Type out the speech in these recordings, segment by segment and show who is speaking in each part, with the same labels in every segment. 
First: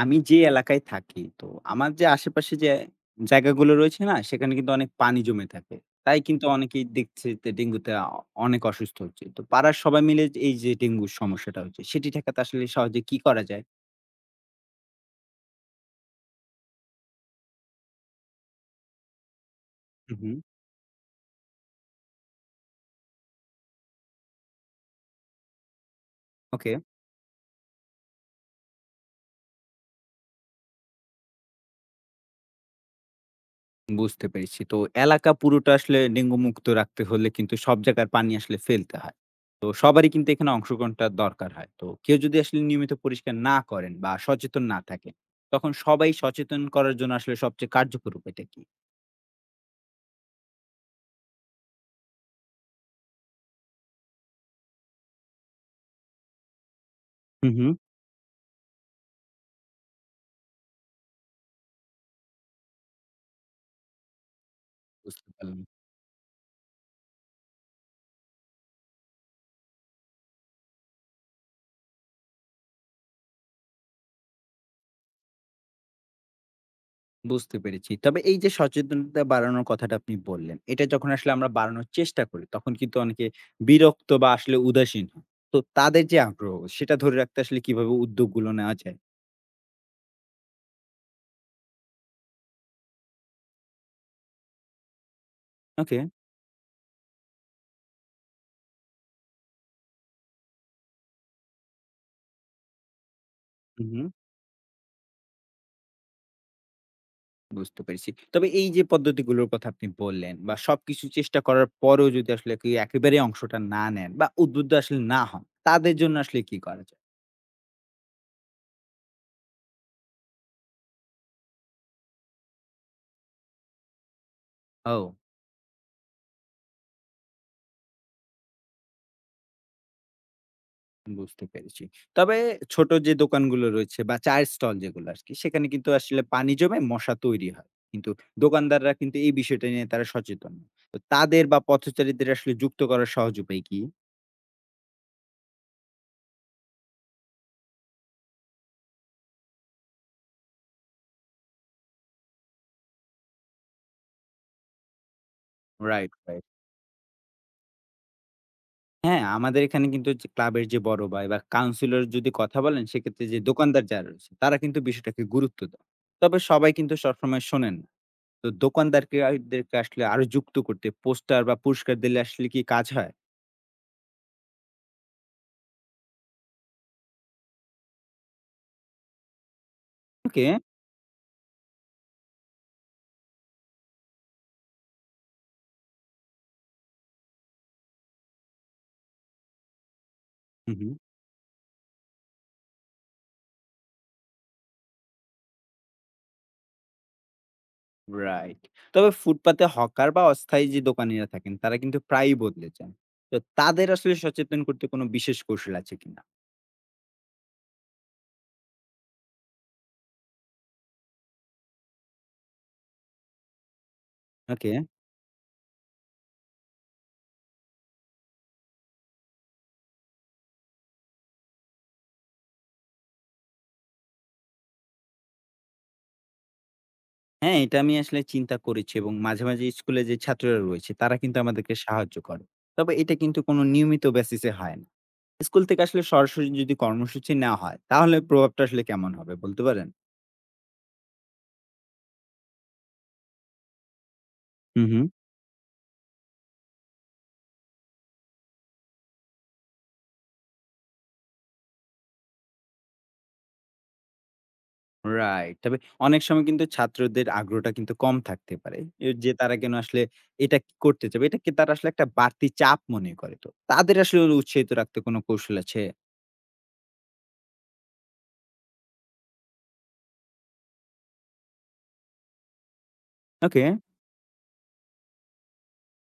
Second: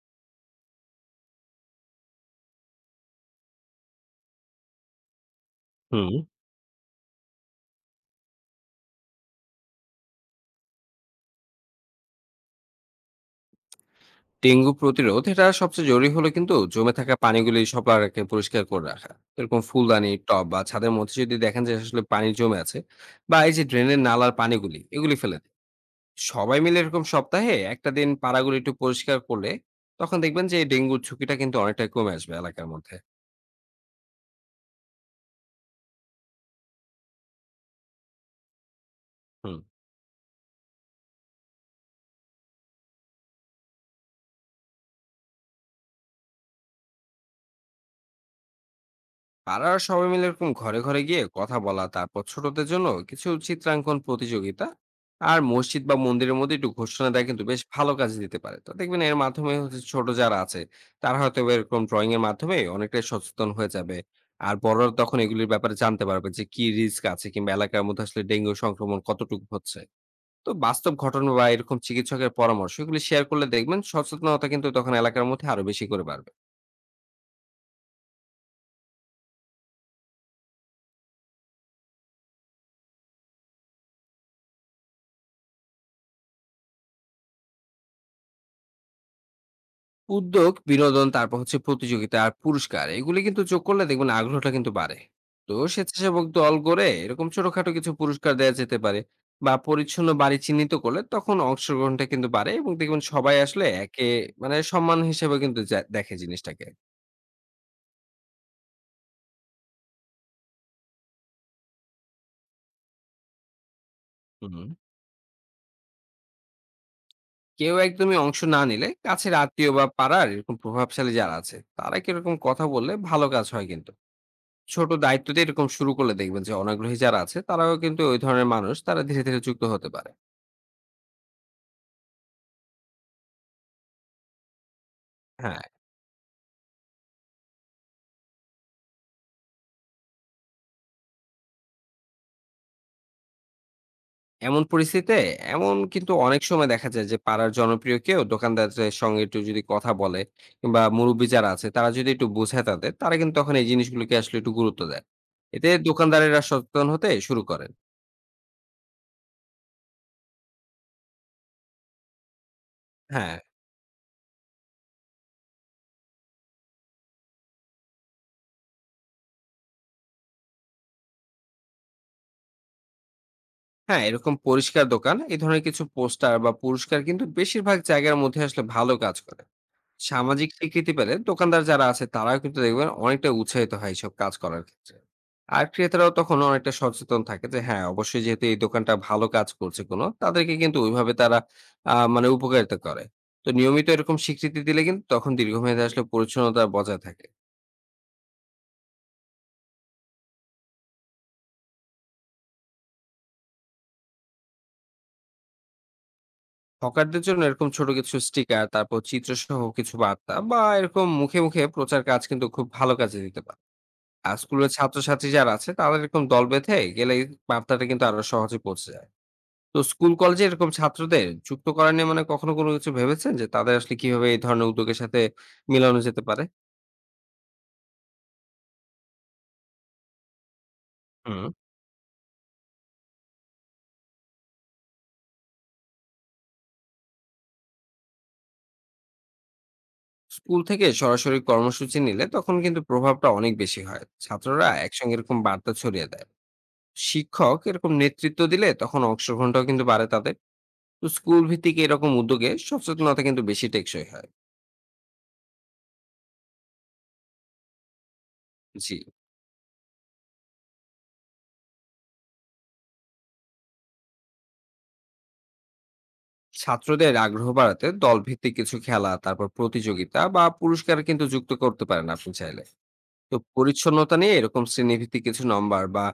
Speaker 1: আমি যে এলাকায় থাকি তো আমার যে আশেপাশে যে জায়গাগুলো রয়েছে না সেখানে কিন্তু অনেক পানি জমে থাকে।
Speaker 2: হুম।
Speaker 1: তাই কিন্তু অনেকেই দেখছে যে ডেঙ্গুতে অনেক অসুস্থ হচ্ছে। তো পাড়ার সবাই মিলে যে এই যে ডেঙ্গুর সমস্যাটা হচ্ছে সেটি ঠেকাতে আসলে সহজে কি করা যায়?
Speaker 2: ডেঙ্গু প্রতিরোধ এটা সবচেয়ে জরুরি হলো কিন্তু জমে থাকা পানিগুলি সবারকে পরিষ্কার করে রাখা এরকম ফুলদানি
Speaker 1: হু, হুম।
Speaker 2: টব বা ছাদের মধ্যে যদি দেখেন যে আসলে পানি জমে আছে বা এই যে ড্রেনের নালার পানিগুলি এগুলি ফেলে দিন। সবাই
Speaker 1: ওকে,
Speaker 2: মিলে এরকম সপ্তাহে একটা দিন পাড়াগুলি একটু পরিষ্কার করলে তখন দেখবেন যে এই ডেঙ্গুর ঝুঁকিটা কিন্তু অনেকটাই কমে আসবে এলাকার মধ্যে।
Speaker 1: বুঝতে পেরেছি। তো এলাকা পুরোটা আসলে ডেঙ্গু মুক্ত রাখতে হলে কিন্তু সব জায়গার পানি আসলে ফেলতে হয়।
Speaker 2: হুম।
Speaker 1: তো সবারই কিন্তু এখানে অংশগ্রহণটা দরকার হয়। তো কেউ যদি আসলে নিয়মিত পরিষ্কার না করেন বা সচেতন না থাকেন, তখন সবাই সচেতন করার জন্য আসলে সবচেয়ে কার্যকর উপায়টা কি?
Speaker 2: পাড়ার সবাই মিলে এরকম ঘরে ঘরে গিয়ে কথা বলা, তারপর ছোটদের জন্য কিছু চিত্রাঙ্কন প্রতিযোগিতা, আর মসজিদ বা মন্দিরের মধ্যে একটু ঘোষণা দেয় কিন্তু
Speaker 1: হু,
Speaker 2: বেশ
Speaker 1: হু।
Speaker 2: ভালো কাজ দিতে পারে। তো দেখবেন এর মাধ্যমে হচ্ছে ছোট যারা আছে তারা হয়তো বা এরকম ড্রয়িং এর মাধ্যমে অনেকটাই সচেতন হয়ে যাবে। আর বড়রা তখন
Speaker 1: বুঝতে
Speaker 2: এগুলির
Speaker 1: পারলাম।
Speaker 2: ব্যাপারে জানতে পারবে যে কি রিস্ক আছে কিংবা এলাকার মধ্যে আসলে ডেঙ্গু সংক্রমণ কতটুকু হচ্ছে। তো বাস্তব ঘটনা বা এরকম চিকিৎসকের পরামর্শ এগুলি শেয়ার করলে দেখবেন সচেতনতা কিন্তু তখন এলাকার মধ্যে আরো বেশি করে বাড়বে।
Speaker 1: বুঝতে পেরেছি। তবে এই যে সচেতনতা বাড়ানোর কথাটা আপনি বললেন, এটা যখন আসলে আমরা বাড়ানোর চেষ্টা করি, তখন কিন্তু অনেকে বিরক্ত বা আসলে উদাসীন হয়। তো তাদের যে আগ্রহ, সেটা ধরে রাখতে আসলে কিভাবে উদ্যোগগুলো নেওয়া যায়?
Speaker 2: উদ্যোগ, বিনোদন, তারপর হচ্ছে প্রতিযোগিতা আর পুরস্কার এগুলি কিন্তু যোগ করলে দেখবেন আগ্রহটা কিন্তু বাড়ে। তো
Speaker 1: ওকে,
Speaker 2: স্বেচ্ছাসেবক দল গড়ে এরকম ছোটখাটো কিছু পুরস্কার দেয়া যেতে পারে, বা পরিচ্ছন্ন বাড়ি চিহ্নিত করলে তখন অংশগ্রহণটা কিন্তু বাড়ে এবং দেখবেন সবাই আসলে
Speaker 1: হু, হু।
Speaker 2: একে মানে সম্মান হিসেবে কিন্তু যা দেখে জিনিসটাকে।
Speaker 1: বুঝতে পেরেছি। তবে এই যে পদ্ধতিগুলোর কথা আপনি বললেন বা সবকিছু চেষ্টা করার পরেও যদি আসলে কেউ একেবারে অংশটা না নেন বা
Speaker 2: হুম।
Speaker 1: উদ্বুদ্ধ আসলে না হন, তাদের জন্য আসলে কি করা যায়?
Speaker 2: কেউ একদমই অংশ না নিলে কাছের আত্মীয় বা পাড়ার এরকম প্রভাবশালী যারা আছে তারা কিরকম কথা বললে ভালো কাজ হয় কিন্তু। ছোট
Speaker 1: ও।
Speaker 2: দায়িত্ব দিয়ে এরকম শুরু করলে দেখবেন যে অনাগ্রহী যারা আছে তারাও কিন্তু ওই ধরনের মানুষ তারা ধীরে, ধীরে যুক্ত হতে পারে।
Speaker 1: বুঝতে পেরেছি। তবে ছোট যে দোকানগুলো রয়েছে বা চায়ের স্টল যেগুলো আরকি,
Speaker 2: হ্যাঁ,
Speaker 1: সেখানে কিন্তু আসলে পানি জমে মশা তৈরি হয়। কিন্তু দোকানদাররা কিন্তু এই বিষয়টা নিয়ে তারা সচেতন না। তো তাদের বা পথচারীদের আসলে যুক্ত করার সহজ উপায় কি?
Speaker 2: এমন পরিস্থিতিতে এমন কিন্তু অনেক সময় দেখা যায় যে পাড়ার জনপ্রিয় কেউ দোকানদারদের সঙ্গে একটু যদি কথা বলে কিংবা মুরব্বি যারা আছে তারা যদি একটু বোঝায় তাদের, তারা কিন্তু তখন এই জিনিসগুলোকে আসলে একটু গুরুত্ব দেয়। এতে
Speaker 1: রাইট,
Speaker 2: দোকানদারেরা
Speaker 1: রাইট।
Speaker 2: সচেতন হতে শুরু করেন।
Speaker 1: হ্যাঁ, আমাদের এখানে কিন্তু যে ক্লাবের যে বড় ভাই বা কাউন্সিলর যদি কথা বলেন, সেক্ষেত্রে
Speaker 2: হ্যাঁ।
Speaker 1: যে দোকানদার যারা রয়েছে, তারা কিন্তু বিষয়টাকে গুরুত্ব দেয়। তবে সবাই কিন্তু সবসময় শোনেন না। তো দোকানদারকে আ দেরকে আসলে আরো যুক্ত করতে পোস্টার বা পুরস্কার দিলে আসলে কি কাজ হয়?
Speaker 2: হ্যাঁ, এরকম পরিষ্কার দোকান এই ধরনের কিছু পোস্টার বা পুরস্কার কিন্তু বেশিরভাগ জায়গার মধ্যে আসলে ভালো কাজ করে।
Speaker 1: ওকে।
Speaker 2: সামাজিক স্বীকৃতি পেলে দোকানদার যারা আছে তারাও কিন্তু দেখবেন অনেকটা উৎসাহিত হয় এইসব কাজ করার ক্ষেত্রে। আর ক্রেতারাও তখন অনেকটা সচেতন থাকে যে হ্যাঁ অবশ্যই যেহেতু এই দোকানটা ভালো কাজ করছে, কোনো তাদেরকে
Speaker 1: হু,
Speaker 2: কিন্তু
Speaker 1: হু।
Speaker 2: ওইভাবে তারা মানে উপকারিতা করে। তো নিয়মিত এরকম স্বীকৃতি দিলে কিন্তু তখন দীর্ঘমেয়াদে আসলে পরিচ্ছন্নতা বজায় থাকে।
Speaker 1: রাইট। তবে ফুটপাতে হকার বা অস্থায়ী যে দোকানিরা থাকেন, তারা কিন্তু প্রায়ই বদলে যান। তো তাদের আসলে সচেতন করতে কোনো বিশেষ কৌশল আছে কিনা?
Speaker 2: হকারদের জন্য এরকম ছোট কিছু স্টিকার, তারপর চিত্র সহ কিছু বার্তা বা এরকম মুখে মুখে প্রচার কাজ কিন্তু খুব ভালো কাজে দিতে পারে। আর স্কুলের
Speaker 1: ওকে।
Speaker 2: ছাত্রছাত্রী যারা আছে তাদের এরকম দল বেঁধে গেলে এই বার্তাটা কিন্তু আরো সহজে পৌঁছে যায়। তো স্কুল কলেজে এরকম ছাত্রদের যুক্ত করা নিয়ে মানে কখনো কোনো কিছু ভেবেছেন যে তাদের আসলে কিভাবে এই ধরনের উদ্যোগের সাথে মিলানো যেতে পারে?
Speaker 1: হ্যাঁ, এটা আমি আসলে চিন্তা করেছি এবং মাঝে, মাঝে স্কুলে যে ছাত্ররা রয়েছে তারা কিন্তু
Speaker 2: হুম।
Speaker 1: আমাদেরকে সাহায্য করে। তবে এটা কিন্তু কোনো নিয়মিত বেসিস এ হয় না। স্কুল থেকে আসলে সরাসরি যদি কর্মসূচি নেওয়া হয়, তাহলে প্রভাবটা আসলে কেমন হবে বলতে পারেন?
Speaker 2: স্কুল থেকে সরাসরি কর্মসূচি নিলে তখন কিন্তু প্রভাবটা অনেক বেশি হয়। ছাত্ররা
Speaker 1: হু, হু।
Speaker 2: একসঙ্গে এরকম বার্তা ছড়িয়ে দেয়। শিক্ষক এরকম নেতৃত্ব দিলে তখন অংশগ্রহণটাও কিন্তু বাড়ে তাদের। তো স্কুল ভিত্তিক এরকম উদ্যোগে সচেতনতা কিন্তু বেশি টেকসই হয়।
Speaker 1: রাইট। তবে অনেক সময় কিন্তু ছাত্রদের আগ্রহটা কিন্তু কম থাকতে পারে।
Speaker 2: জি।
Speaker 1: এ যে তারা কেন আসলে এটা কি করতে চাবে, এটাকে তারা আসলে একটা বাড়তি চাপ মনে করে তো। তাদের আসলে উৎসাহিত রাখতে কোনো কৌশল আছে?
Speaker 2: ছাত্রদের আগ্রহ বাড়াতে দলভিত্তিক কিছু খেলা, তারপর প্রতিযোগিতা বা পুরস্কার কিন্তু যুক্ত করতে পারেন আপনি চাইলে। তো
Speaker 1: ওকে।
Speaker 2: পরিচ্ছন্নতা নিয়ে এরকম শ্রেণীভিত্তিক কিছু নম্বর বা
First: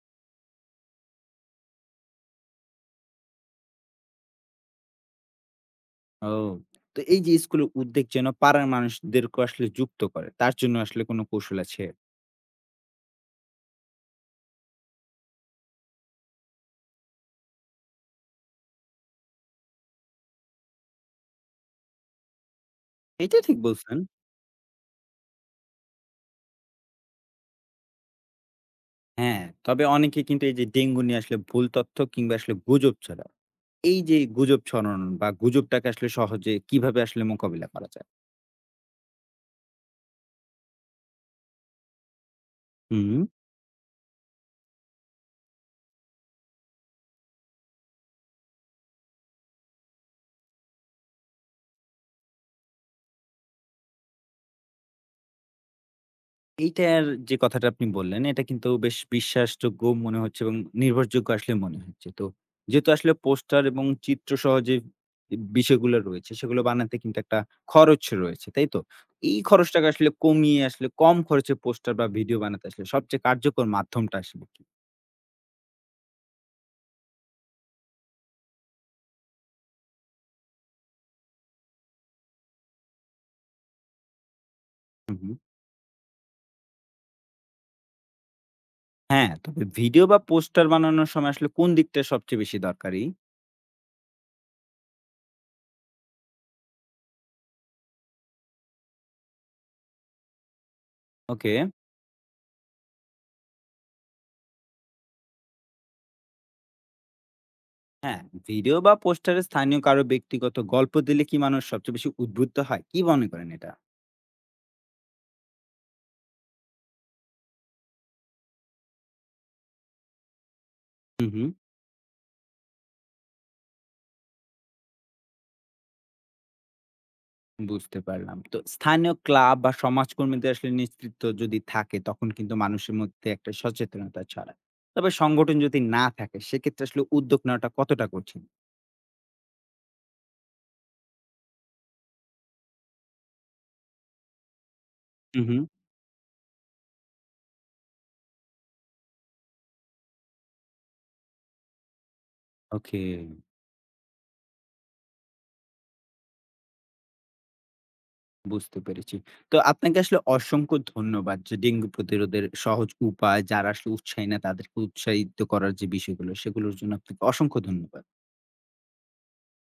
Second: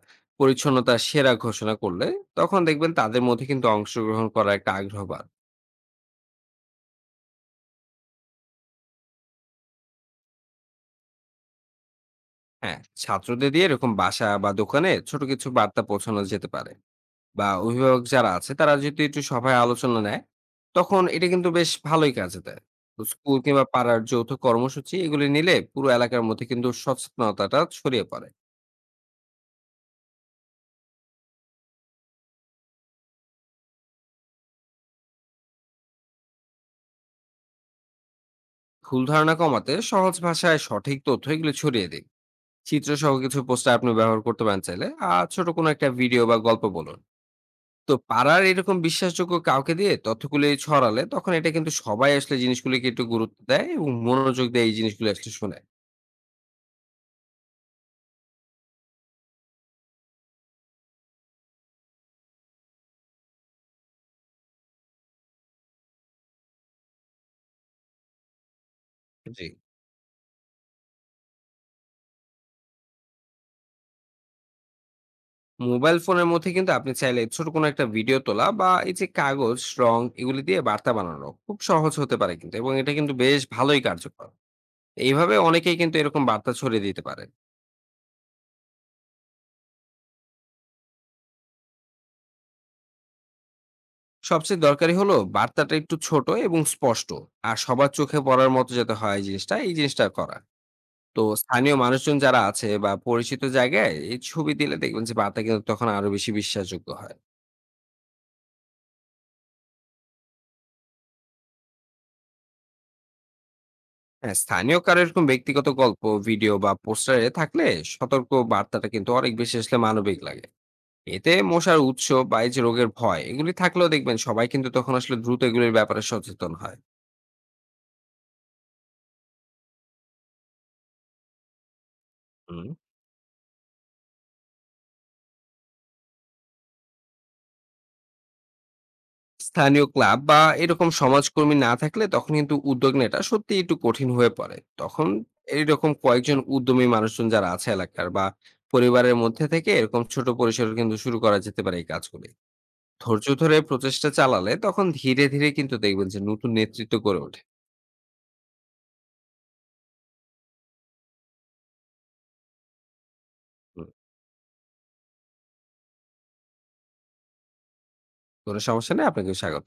Speaker 2: পরিচ্ছন্নতা সেরা ঘোষণা করলে তখন দেখবেন তাদের মধ্যে কিন্তু অংশগ্রহণ করার একটা আগ্রহ বাড়।
Speaker 1: ও! তো এই যে স্কুলের উদ্বেগ যেন পাড়ার মানুষদেরকে আসলে যুক্ত করে, তার জন্য আসলে কোনো কৌশল আছে?
Speaker 2: হ্যাঁ, ছাত্রদের দিয়ে এরকম বাসা বা দোকানে ছোট কিছু বার্তা পৌঁছানো যেতে পারে, বা অভিভাবক যারা আছে তারা যদি একটু সভায় আলোচনা নেয় তখন এটা কিন্তু বেশ ভালোই কাজে দেয়। তো স্কুল
Speaker 1: এটা ঠিক
Speaker 2: কিংবা
Speaker 1: বলছেন।
Speaker 2: পাড়ার যৌথ কর্মসূচি এগুলি নিলে পুরো এলাকার মধ্যে কিন্তু সচেতনতাটা ছড়িয়ে পড়ে।
Speaker 1: হ্যাঁ, তবে অনেকে কিন্তু এই যে ডেঙ্গু নিয়ে আসলে ভুল তথ্য কিংবা আসলে গুজব ছড়ায়। এই যে গুজব ছড়ানো বা গুজবটাকে আসলে সহজে কিভাবে আসলে মোকাবিলা করা যায়?
Speaker 2: ভুল ধারণা কমাতে সহজ ভাষায় সঠিক তথ্য এগুলো ছড়িয়ে দিন। চিত্রসহ
Speaker 1: হুম।
Speaker 2: কিছু পোস্টার আপনি ব্যবহার করতে পারেন চাইলে, আর ছোট কোনো একটা ভিডিও বা গল্প বলুন। তো পাড়ার এরকম বিশ্বাসযোগ্য কাউকে দিয়ে তথ্যগুলি ছড়ালে তখন এটা কিন্তু সবাই আসলে জিনিসগুলিকে একটু গুরুত্ব দেয় এবং মনোযোগ দেয় এই জিনিসগুলো আসলে শুনে।
Speaker 1: এইটার যে কথাটা আপনি বললেন, এটা কিন্তু বেশ বিশ্বাসযোগ্য মনে হচ্ছে এবং নির্ভরযোগ্য আসলে মনে হচ্ছে। তো যেহেতু আসলে পোস্টার এবং চিত্রসহ যে ই বিষয়গুলো রয়েছে, সেগুলো বানাতে কিন্তু একটা খরচ রয়েছে, তাই তো? এই
Speaker 2: জি।
Speaker 1: খরচটাকে আসলে কমিয়ে আসলে কম খরচে পোস্টার বা ভিডিও বানাতে আসলে সবচেয়ে কার্যকর মাধ্যমটা আসলে কি?
Speaker 2: মোবাইল ফোনের মধ্যে কিন্তু আপনি চাইলে ছোট কোনো একটা ভিডিও তোলা বা এই যে কাগজ রং এগুলি দিয়ে বার্তা বানানো খুব সহজ হতে পারে কিন্তু, এবং এটা কিন্তু বেশ ভালোই কার্যকর।
Speaker 1: হুম, হুম।
Speaker 2: এইভাবে অনেকেই কিন্তু এরকম বার্তা ছড়িয়ে দিতে পারে।
Speaker 1: হ্যাঁ, তবে ভিডিও বা পোস্টার বানানোর সময় আসলে কোন দিকটা সবচেয়ে বেশি দরকারি?
Speaker 2: সবচেয়ে দরকারি হলো বার্তাটা একটু ছোট এবং স্পষ্ট আর সবার চোখে পড়ার মতো যাতে হয়, এই জিনিসটা করা। তো
Speaker 1: ওকে।
Speaker 2: স্থানীয় মানুষজন যারা আছে বা পরিচিত জায়গায় এই ছবি দিলে দেখবেন যে বার্তা কিন্তু তখন আরো বেশি বিশ্বাসযোগ্য হয়।
Speaker 1: হ্যাঁ, ভিডিও বা পোস্টারে স্থানীয় কারো ব্যক্তিগত গল্প দিলে কি মানুষ সবচেয়ে বেশি উদ্বুদ্ধ হয়? কি মনে করেন এটা?
Speaker 2: হ্যাঁ, স্থানীয় কারো এরকম ব্যক্তিগত গল্প ভিডিও বা পোস্টারে থাকলে সতর্ক বার্তাটা কিন্তু অনেক বেশি আসলে মানবিক লাগে।
Speaker 1: হুম,
Speaker 2: এতে
Speaker 1: হুম।
Speaker 2: মশার উৎস বা এই যে রোগের ভয় এগুলি থাকলেও দেখবেন সবাই কিন্তু তখন আসলে দ্রুত এগুলির ব্যাপারে সচেতন হয়।
Speaker 1: বুঝতে পারলাম। তো স্থানীয় ক্লাব বা সমাজকর্মীদের আসলে নেতৃত্ব যদি থাকে তখন কিন্তু
Speaker 2: হুম।
Speaker 1: মানুষের মধ্যে একটা সচেতনতা ছড়ায়। তবে সংগঠন যদি না থাকে সেক্ষেত্রে আসলে উদ্যোগ নেওয়াটা কতটা কঠিন?
Speaker 2: স্থানীয় ক্লাব বা এরকম সমাজকর্মী না থাকলে তখন কিন্তু উদ্যোগ নেওয়াটা সত্যি একটু কঠিন হয়ে পড়ে তখন।
Speaker 1: হুম, হুম।
Speaker 2: এইরকম কয়েকজন উদ্যমী মানুষজন যারা আছে এলাকার বা পরিবারের মধ্যে থেকে এরকম ছোট পরিসরে কিন্তু শুরু করা যেতে পারে এই কাজগুলি।
Speaker 1: ওকে।
Speaker 2: ধৈর্য ধরে প্রচেষ্টা চালালে তখন ধীরে ধীরে কিন্তু দেখবেন যে নতুন নেতৃত্ব গড়ে ওঠে।
Speaker 1: বুঝতে পেরেছি। তো আপনাকে আসলে অসংখ্য ধন্যবাদ যে ডেঙ্গু প্রতিরোধের সহজ উপায় যারা
Speaker 2: হুম,
Speaker 1: আসলে উৎসাহী না তাদেরকে উৎসাহিত করার যে বিষয়গুলো সেগুলোর জন্য আপনাকে অসংখ্য ধন্যবাদ।
Speaker 2: কোনো সমস্যা নেই, আপনাকে স্বাগত।